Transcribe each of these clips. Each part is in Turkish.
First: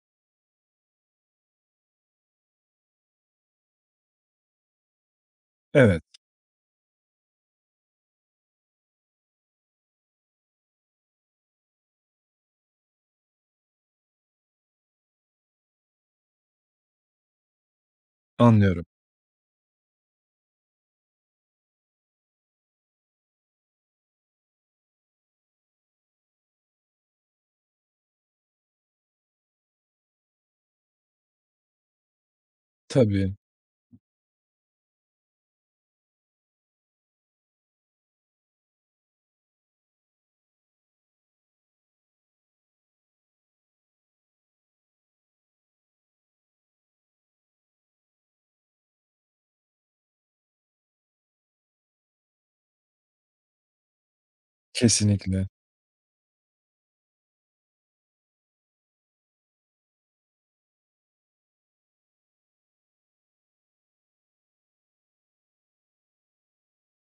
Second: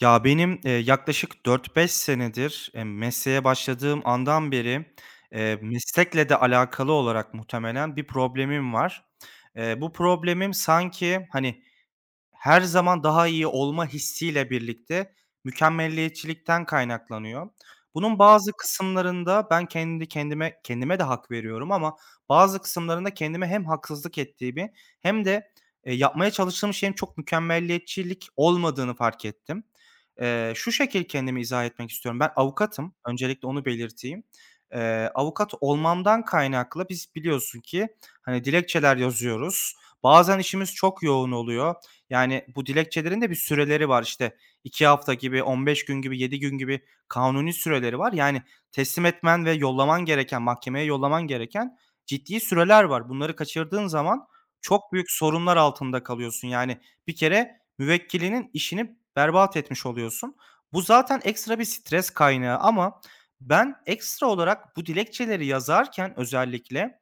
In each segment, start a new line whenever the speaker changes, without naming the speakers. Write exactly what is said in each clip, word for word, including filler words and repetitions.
Ya, benim, eee, yaklaşık dört beş senedir, eee, mesleğe başladığım andan beri, eee,
Evet,
meslekle de alakalı olarak muhtemelen bir problemim var. Eee, bu problemim sanki, hani, her zaman daha iyi olma hissiyle birlikte mükemmelliyetçilikten kaynaklanıyor. Bunun bazı
anlıyorum.
kısımlarında ben kendi kendime kendime de hak veriyorum ama bazı kısımlarında kendime hem haksızlık ettiğimi hem de, eee, yapmaya çalıştığım şeyin çok mükemmelliyetçilik olmadığını fark ettim. Eee, şu şekil kendimi izah etmek istiyorum. Ben avukatım.
Tabii,
Öncelikle onu belirteyim. Eee, avukat olmamdan kaynaklı biz biliyorsun ki, hani, dilekçeler yazıyoruz. Bazen işimiz çok yoğun oluyor. Yani bu dilekçelerin de bir süreleri var. İşte iki hafta gibi, on beş gün gibi, yedi gün gibi kanuni süreleri var. Yani teslim etmen ve yollaman gereken, mahkemeye yollaman gereken ciddi süreler var. Bunları kaçırdığın zaman çok büyük
kesinlikle.
sorunlar altında kalıyorsun. Yani bir kere müvekkilinin işini berbat etmiş oluyorsun. Bu zaten ekstra bir stres kaynağı ama ben ekstra olarak bu dilekçeleri yazarken özellikle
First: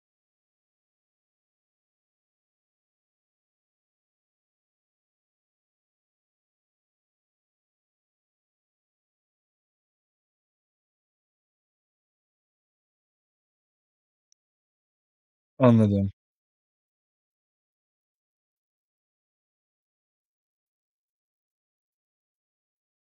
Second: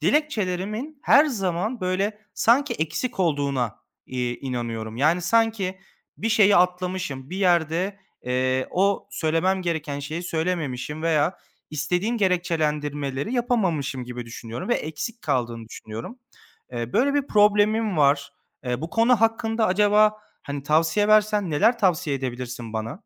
dilekçelerimin her zaman böyle sanki eksik olduğuna İii, inanıyorum. Yani sanki bir şeyi atlamışım, bir yerde, eee, o söylemem gereken şeyi söylememişim veya istediğim gerekçelendirmeleri yapamamışım gibi düşünüyorum ve eksik kaldığını
Anladım.
düşünüyorum. Eee, böyle bir problemim var. Eee, bu konu hakkında acaba, hani, tavsiye versen neler tavsiye edebilirsin bana?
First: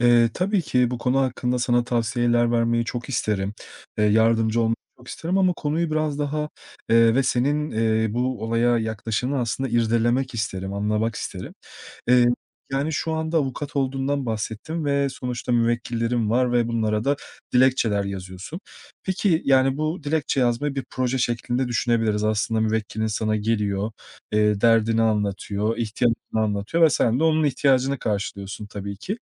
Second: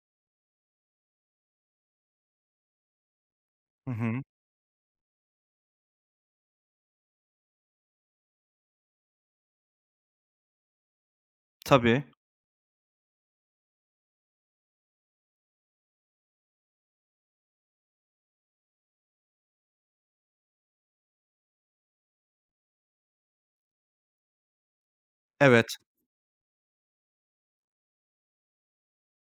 Eee, tabii ki bu konu hakkında sana tavsiyeler vermeyi çok isterim.
Hı
Eee,
hı.
yardımcı olmayı çok isterim ama konuyu biraz daha, eee, ve senin, eee, bu olaya yaklaşımını aslında irdelemek isterim, anlamak isterim.
Tabii.
Eee, yani, şu anda avukat olduğundan bahsettim ve sonuçta müvekkillerim var ve bunlara da dilekçeler yazıyorsun. Peki, yani, bu dilekçe yazmayı bir proje şeklinde düşünebiliriz. Aslında müvekkilin sana geliyor, eee, derdini anlatıyor,
Evet.
ihtiyacını anlatıyor ve sen de onun ihtiyacını karşılıyorsun tabii ki.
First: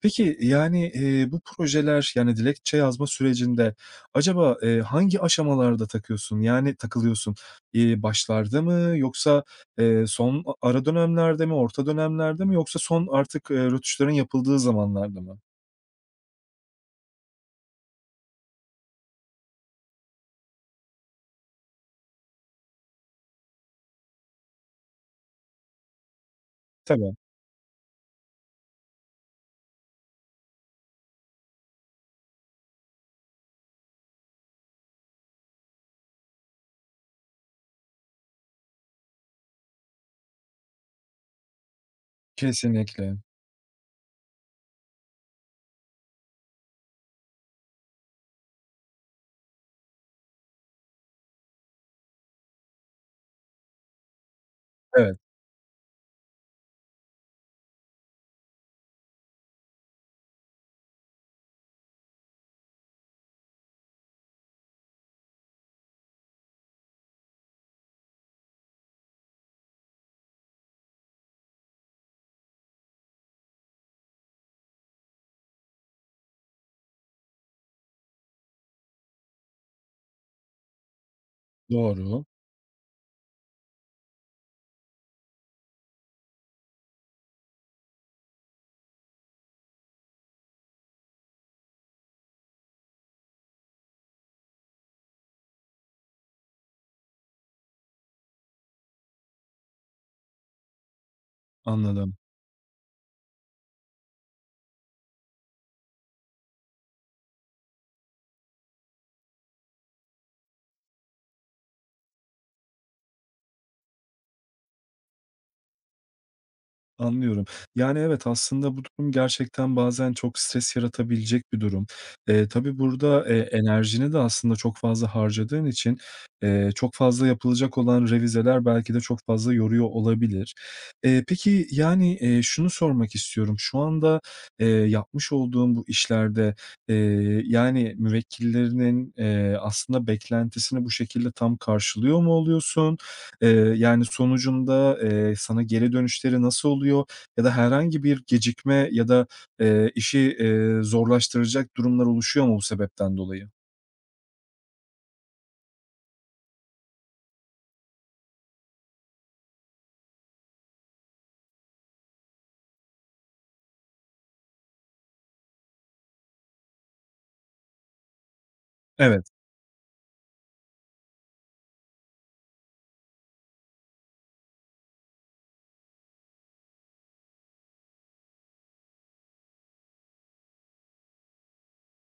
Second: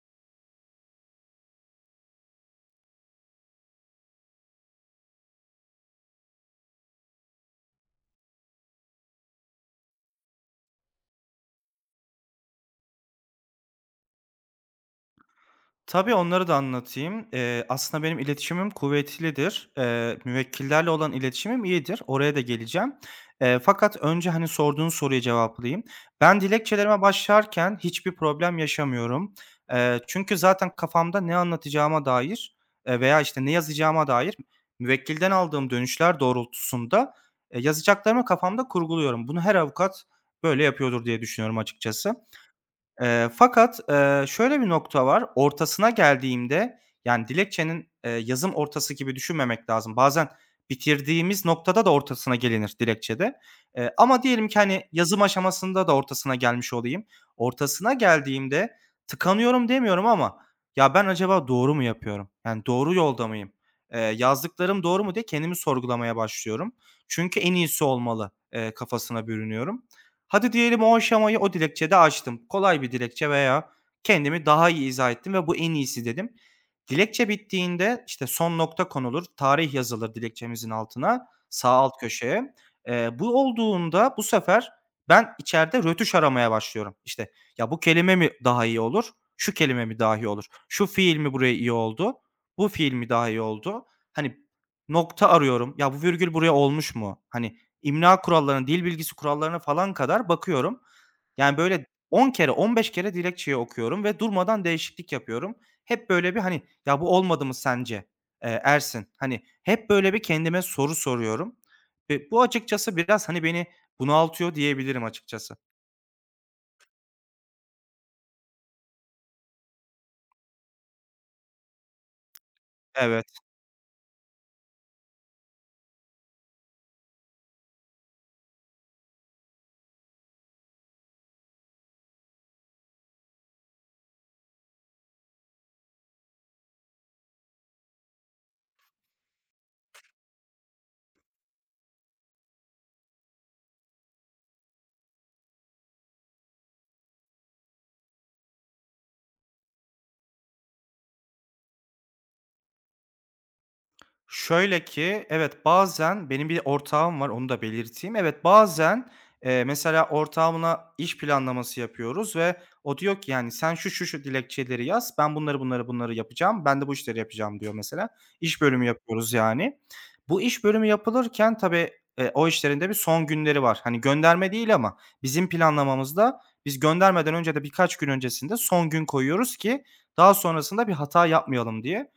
Peki, yani, eee, bu projeler, yani, dilekçe yazma sürecinde acaba, eee, hangi aşamalarda takıyorsun? Yani, takılıyorsun? İii, başlarda mı yoksa, eee, son a ara dönemlerde mi, orta dönemlerde mi yoksa son artık, eee, rötuşların yapıldığı zamanlarda mı?
Tabii, onları da anlatayım. Eee, aslında benim iletişimim kuvvetlidir. Eee, müvekkillerle olan iletişimim iyidir. Oraya da geleceğim. Eee, fakat önce, hani, sorduğun soruyu cevaplayayım. Ben dilekçelerime
Tabii.
başlarken hiçbir problem yaşamıyorum. Eee, çünkü zaten kafamda ne anlatacağıma dair, eee, veya, işte, ne yazacağıma dair müvekkilden aldığım dönüşler doğrultusunda, eee, yazacaklarımı kafamda kurguluyorum. Bunu her avukat böyle yapıyordur diye düşünüyorum açıkçası.
Kesinlikle.
Eee, fakat, eee, şöyle bir nokta var, ortasına geldiğimde, yani, dilekçenin, eee, yazım ortası gibi düşünmemek lazım. Bazen bitirdiğimiz noktada da ortasına gelinir dilekçede. Eee, ama diyelim ki, hani,
Evet,
yazım aşamasında da ortasına gelmiş olayım. Ortasına geldiğimde tıkanıyorum demiyorum ama "Ya, ben acaba doğru mu yapıyorum? Yani, doğru yolda mıyım? Eee, yazdıklarım doğru mu?" diye kendimi sorgulamaya başlıyorum. Çünkü en iyisi olmalı, eee, kafasına bürünüyorum. Hadi diyelim o aşamayı o dilekçede açtım. Kolay bir dilekçe veya kendimi daha iyi izah ettim ve bu en iyisi dedim. Dilekçe bittiğinde, işte, son nokta konulur, tarih yazılır dilekçemizin altına, sağ alt
doğru.
köşeye. Eee, bu olduğunda bu sefer ben içeride rötuş aramaya başlıyorum. İşte, ya, bu kelime mi daha iyi olur, şu kelime mi daha iyi olur, şu fiil mi buraya iyi oldu, bu fiil mi daha iyi oldu? Hani, nokta arıyorum. Ya, bu virgül buraya olmuş mu? Hani, İmla kurallarına, dil bilgisi kurallarına falan kadar bakıyorum. Yani, böyle
Anladım.
on kere, on beş kere dilekçeyi okuyorum ve durmadan değişiklik yapıyorum. Hep böyle bir, hani, "Ya, bu olmadı mı sence, eee, Ersin?" Hani, hep böyle bir kendime soru soruyorum. Eee, bu açıkçası biraz, hani, beni bunaltıyor diyebilirim açıkçası.
Anlıyorum. Yani, evet, aslında bu durum gerçekten bazen çok stres yaratabilecek bir durum. Eee, tabii burada, eee,
Evet.
enerjini de aslında çok fazla harcadığın için, eee, çok fazla yapılacak olan revizeler belki de çok fazla yoruyor olabilir. Eee, peki, yani, eee, şunu sormak istiyorum. Şu anda, eee, yapmış olduğun bu işlerde, eee, yani, müvekkillerinin, eee, aslında beklentisini bu şekilde tam karşılıyor mu oluyorsun? Eee, yani, sonucunda, eee, sana geri dönüşleri nasıl oluyor ya da herhangi bir gecikme ya da, eee, işi, eee, zorlaştıracak durumlar oluşuyor mu bu sebepten dolayı?
Şöyle ki, evet, bazen benim bir ortağım var, onu da belirteyim. Evet, bazen, eee, mesela ortağımla iş planlaması yapıyoruz ve o diyor ki, yani, "Sen şu, şu, şu dilekçeleri yaz, ben bunları, bunları, bunları yapacağım, ben de bu işleri yapacağım." diyor mesela. İş bölümü
Evet,
yapıyoruz, yani. Bu iş bölümü yapılırken tabii, eee, o işlerinde bir son günleri var. Hani, gönderme değil ama bizim planlamamızda biz göndermeden önce de birkaç gün öncesinde son gün koyuyoruz ki daha sonrasında bir hata yapmayalım diye.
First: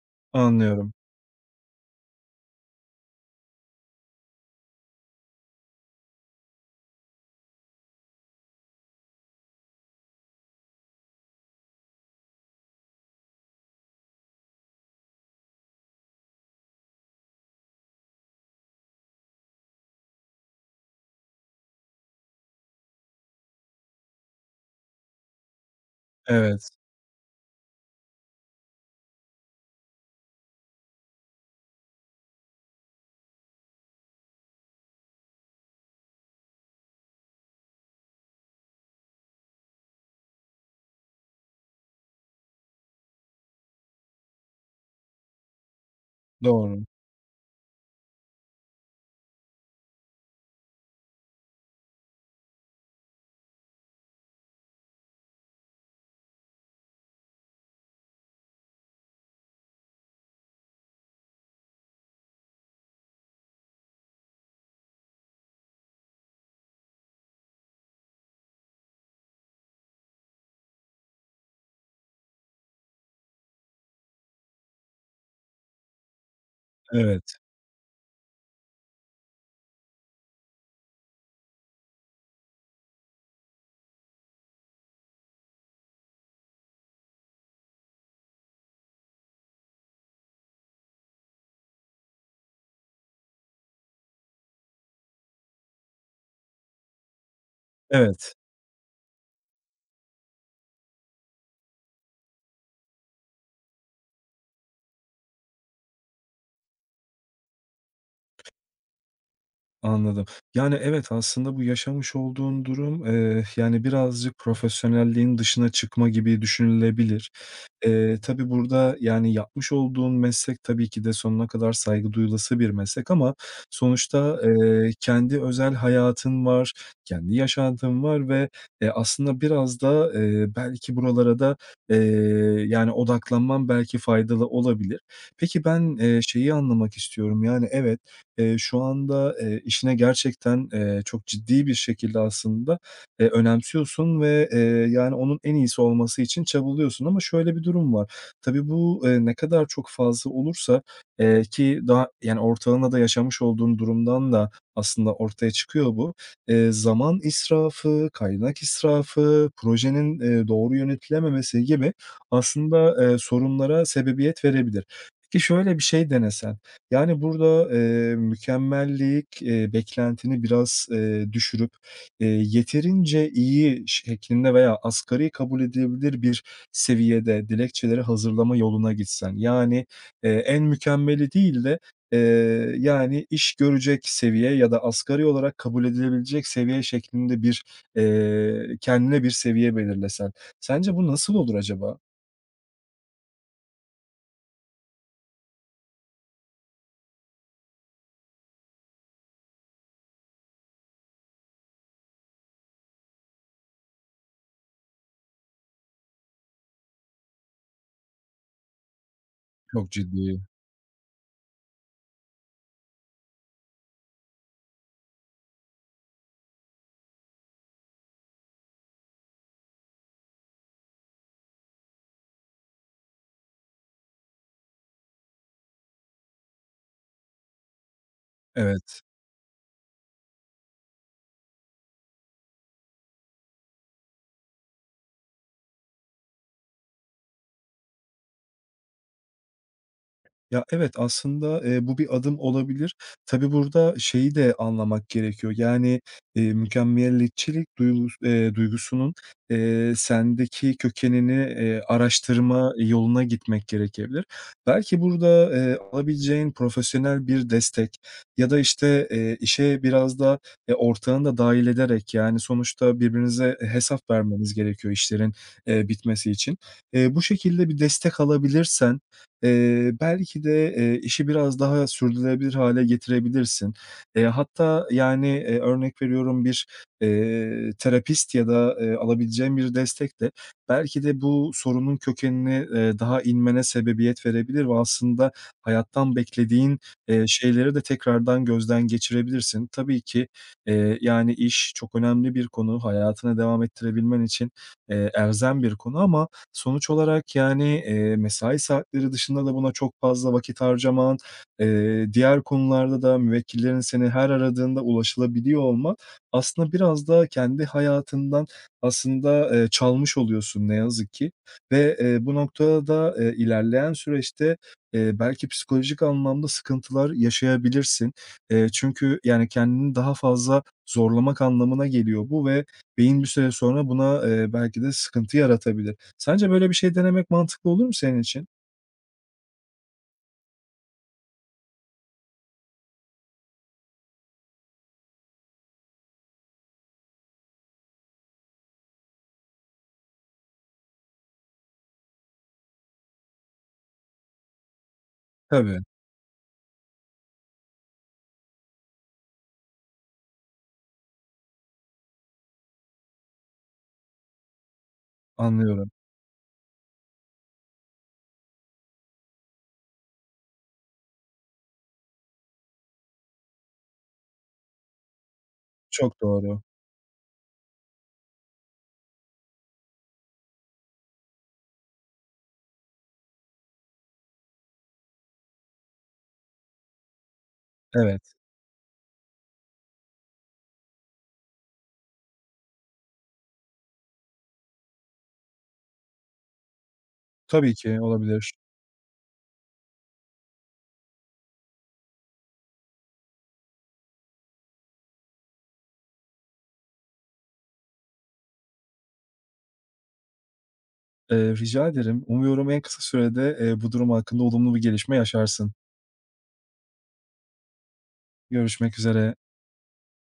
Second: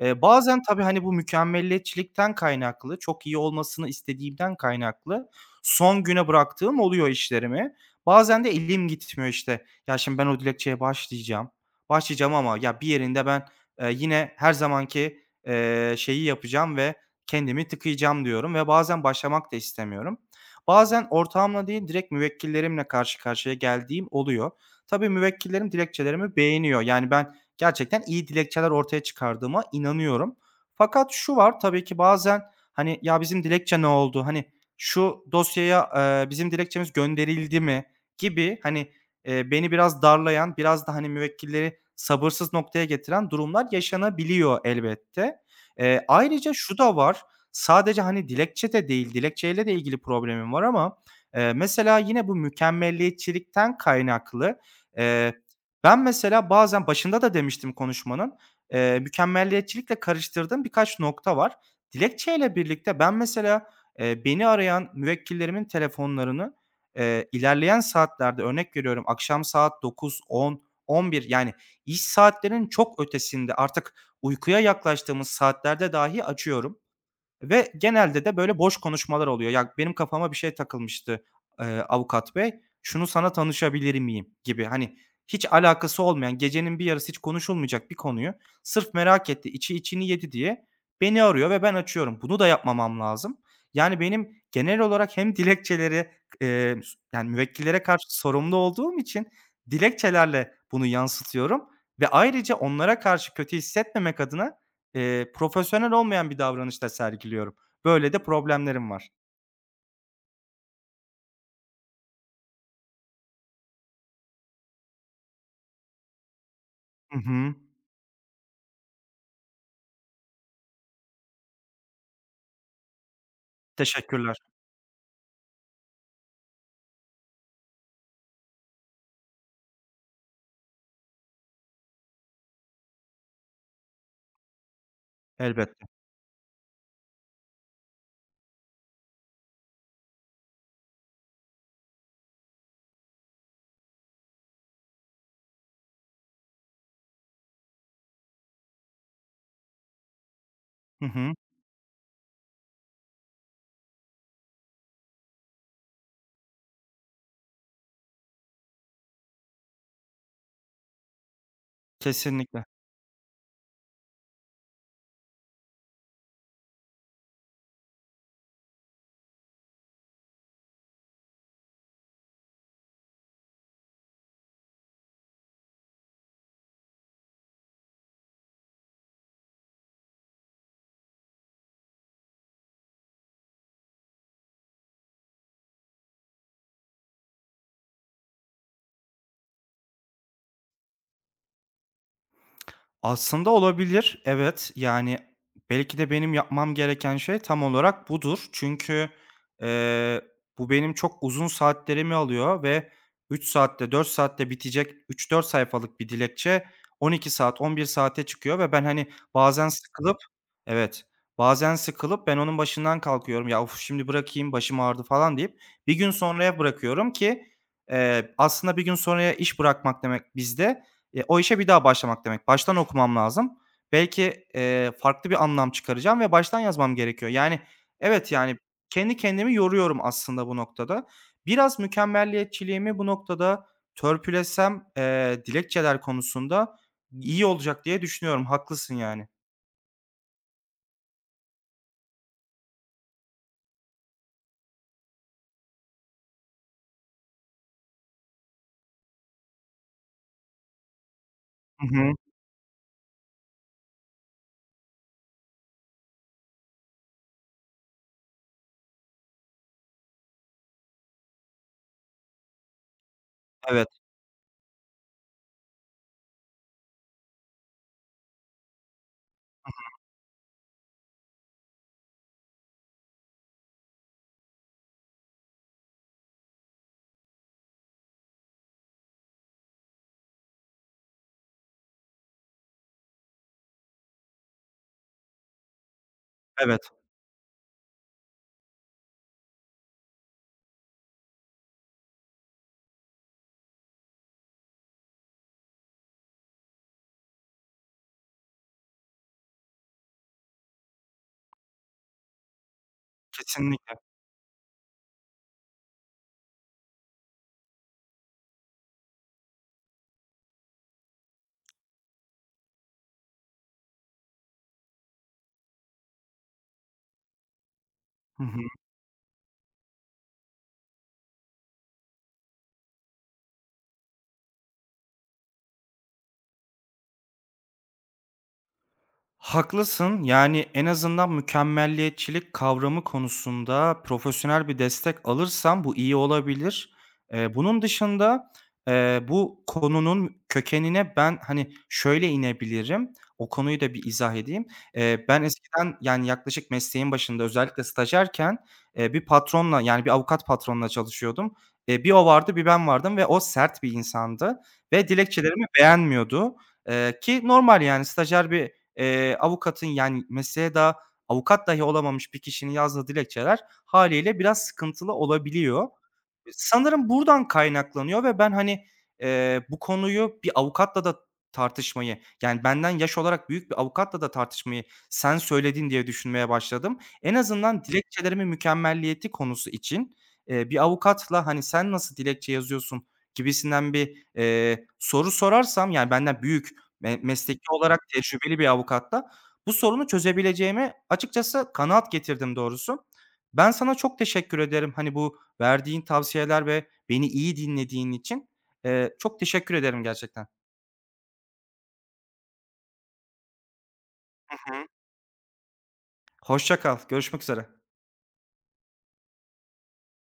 Eee, bazen tabii,
anlıyorum.
hani, bu mükemmeliyetçilikten kaynaklı, çok iyi olmasını istediğimden kaynaklı son güne bıraktığım oluyor işlerimi. Bazen de elim gitmiyor işte. Ya, şimdi ben o dilekçeye başlayacağım, başlayacağım ama ya bir yerinde ben, eee, yine her zamanki, eee, şeyi yapacağım ve kendimi tıkayacağım diyorum ve bazen başlamak da istemiyorum. Bazen ortağımla değil, direkt müvekkillerimle karşı karşıya geldiğim oluyor. Tabii müvekkillerim dilekçelerimi
Evet,
beğeniyor. Yani ben gerçekten iyi dilekçeler ortaya çıkardığıma inanıyorum. Fakat şu var, tabii ki bazen, hani, "Ya, bizim dilekçe ne oldu?", hani, "Şu dosyaya, eee, bizim dilekçemiz gönderildi mi?" gibi, hani, eee, beni biraz darlayan, biraz da, hani, müvekkilleri sabırsız noktaya getiren durumlar yaşanabiliyor elbette. Eee, ayrıca şu
doğru.
da var, sadece, hani, dilekçe de değil, dilekçeyle de ilgili problemim var ama, eee, mesela yine bu mükemmeliyetçilikten kaynaklı, eee, ben mesela bazen başında da demiştim konuşmanın, eee, mükemmeliyetçilikle karıştırdığım birkaç nokta var. Dilekçeyle birlikte ben mesela, eee, beni arayan müvekkillerimin telefonlarını, eee, ilerleyen saatlerde örnek veriyorum akşam saat dokuz, on, on bir, yani iş saatlerinin çok ötesinde artık uykuya yaklaştığımız saatlerde dahi açıyorum.
Evet,
Ve genelde de böyle boş konuşmalar oluyor. Ya, benim kafama bir şey takılmıştı, eee, avukat bey, şunu sana tanışabilir miyim gibi. Hani hiç alakası olmayan, gecenin bir yarısı hiç konuşulmayacak bir konuyu sırf merak etti, içi içini yedi diye beni arıyor ve ben açıyorum. Bunu da yapmamam lazım. Yani benim genel olarak hem dilekçeleri, eee, yani müvekkillere karşı
evet.
sorumlu olduğum için dilekçelerle bunu yansıtıyorum ve ayrıca onlara karşı kötü hissetmemek adına Eee, profesyonel olmayan bir davranış da sergiliyorum. Böyle de problemlerim var.
Anladım. Yani, evet, aslında bu yaşamış olduğun durum, eee, yani, birazcık profesyonelliğin dışına çıkma gibi
Hı
düşünülebilir.
hı.
Eee, tabii burada, yani, yapmış olduğun meslek tabii ki de sonuna kadar saygı duyulası bir meslek ama
Teşekkürler.
sonuçta, eee, kendi özel hayatın var, kendi yaşantın var ve, eee, aslında biraz da, eee, belki buralara da, eee, yani, odaklanman belki faydalı olabilir. Peki
Elbette.
ben, eee, şeyi anlamak istiyorum, yani, evet. Eee, şu anda, eee, işine gerçekten, eee, çok ciddi bir şekilde aslında, eee, önemsiyorsun ve, eee, yani, onun en iyisi olması için çabalıyorsun ama şöyle bir durum var. Tabii bu, eee, ne kadar çok fazla olursa,
Hı hı.
eee, ki daha, yani, ortalığında da yaşamış olduğun durumdan da aslında ortaya çıkıyor bu. Eee, zaman israfı, kaynak israfı, projenin, eee, doğru yönetilememesi gibi
Kesinlikle.
aslında, eee, sorunlara sebebiyet verebilir. Peki şöyle bir şey denesen, yani, burada, eee, mükemmellik, eee, beklentini biraz, eee, düşürüp, eee, yeterince iyi şeklinde veya asgari kabul edilebilir bir seviyede dilekçeleri hazırlama yoluna gitsen, yani, eee, en mükemmeli değil de, eee, yani, iş görecek seviye ya da asgari olarak kabul edilebilecek seviye şeklinde bir, eee, kendine bir seviye belirlesen. Sence bu nasıl olur acaba?
Aslında olabilir. Evet, yani, belki de benim yapmam gereken şey tam olarak budur. Çünkü, eee, bu benim çok uzun saatlerimi alıyor ve üç saatte, dört saatte bitecek üç dört sayfalık bir dilekçe on iki saat, on bir saate çıkıyor ve ben, hani, bazen
Çok
sıkılıp.
ciddi.
Evet, bazen sıkılıp ben onun başından kalkıyorum. "Ya, of, şimdi bırakayım, başım ağrıdı." falan deyip bir gün sonraya bırakıyorum ki, eee, aslında bir gün sonraya iş bırakmak demek bizde Eee, o işe bir daha başlamak demek. Baştan okumam lazım. Belki, eee, farklı bir anlam çıkaracağım ve baştan yazmam gerekiyor. Yani, evet, yani,
Evet.
kendi kendimi yoruyorum aslında bu noktada. Biraz mükemmelliyetçiliğimi bu noktada törpülesem, eee, dilekçeler konusunda iyi olacak diye düşünüyorum. Haklısın yani.
Ya, evet, aslında, eee, bu bir adım olabilir. Tabii burada şeyi de anlamak gerekiyor. Yani, eee, mükemmeliyetçilik duygus eee, duygusunun, eee, sendeki kökenini, eee,
Hı hı.
araştırma yoluna gitmek gerekebilir. Belki burada, eee, alabileceğin profesyonel bir destek ya da, işte, eee, işe biraz da, eee, ortağını da dahil ederek, yani, sonuçta birbirinize
Evet,
hesap vermeniz gerekiyor işlerin, eee, bitmesi için. Eee, bu şekilde bir destek alabilirsen, Eee, belki de, eee, işi biraz daha sürdürülebilir hale getirebilirsin. Eee, hatta, yani, eee, örnek veriyorum bir, eee, terapist ya da, eee, alabileceğin bir destek de belki de bu sorunun kökenini eee, daha inmene sebebiyet verebilir ve aslında hayattan beklediğin,
evet.
eee, şeyleri de tekrardan gözden geçirebilirsin. Tabii ki, eee, yani, iş çok önemli bir konu, hayatını devam ettirebilmen için, eee, elzem bir konu ama sonuç olarak, yani, eee, mesai saatleri dışında da buna çok fazla vakit harcaman, eee, diğer konularda da müvekkillerin
Kesinlikle.
seni her aradığında ulaşılabiliyor olman aslında biraz da kendi hayatından aslında, eee, çalmış oluyorsun ne yazık ki ve, eee, bu noktada da, eee, ilerleyen süreçte, eee, belki psikolojik anlamda sıkıntılar yaşayabilirsin.
Hı hı.
Eee, çünkü, yani, kendini daha fazla zorlamak anlamına geliyor bu ve beyin bir süre sonra buna, eee, belki de sıkıntı yaratabilir. Sence böyle bir şey denemek mantıklı olur mu senin için?
Haklısın. Yani en azından mükemmelliyetçilik kavramı konusunda profesyonel bir destek alırsam bu iyi olabilir. Eee, bunun dışında, eee, bu konunun kökenine ben, hani, şöyle inebilirim. O konuyu da bir izah edeyim. Eee, ben
Tabii,
eskiden, yani, yaklaşık mesleğin başında özellikle stajyerken, eee, bir patronla, yani, bir avukat patronla çalışıyordum. Eee, bir o vardı, bir ben vardım ve o sert bir insandı ve dilekçelerimi
anlıyorum.
beğenmiyordu. Eee, ki normal, yani, stajyer bir Eee, avukatın, yani, mesleğe daha avukat dahi olamamış bir kişinin yazdığı dilekçeler haliyle biraz sıkıntılı olabiliyor.
Çok doğru.
Sanırım buradan kaynaklanıyor ve ben, hani, eee, bu konuyu bir avukatla da tartışmayı, yani, benden yaş olarak büyük bir avukatla da tartışmayı sen söyledin diye düşünmeye başladım. En azından
Evet,
dilekçelerimin mükemmelliyeti konusu için, eee, bir avukatla, hani, "Sen nasıl dilekçe yazıyorsun?" gibisinden bir, eee, soru sorarsam, yani, benden büyük, me mesleki
tabii ki
olarak
olabilir.
tecrübeli bir avukatla bu sorunu çözebileceğime açıkçası kanaat getirdim doğrusu. Ben sana çok teşekkür ederim. Hani, bu verdiğin tavsiyeler ve beni iyi dinlediğin için, eee, çok teşekkür ederim gerçekten.
Eee, rica ederim. Umuyorum en kısa sürede, eee, bu durum hakkında olumlu
Hı
bir
hı.
gelişme yaşarsın.
Hoşça kal, görüşmek üzere.
Görüşmek üzere.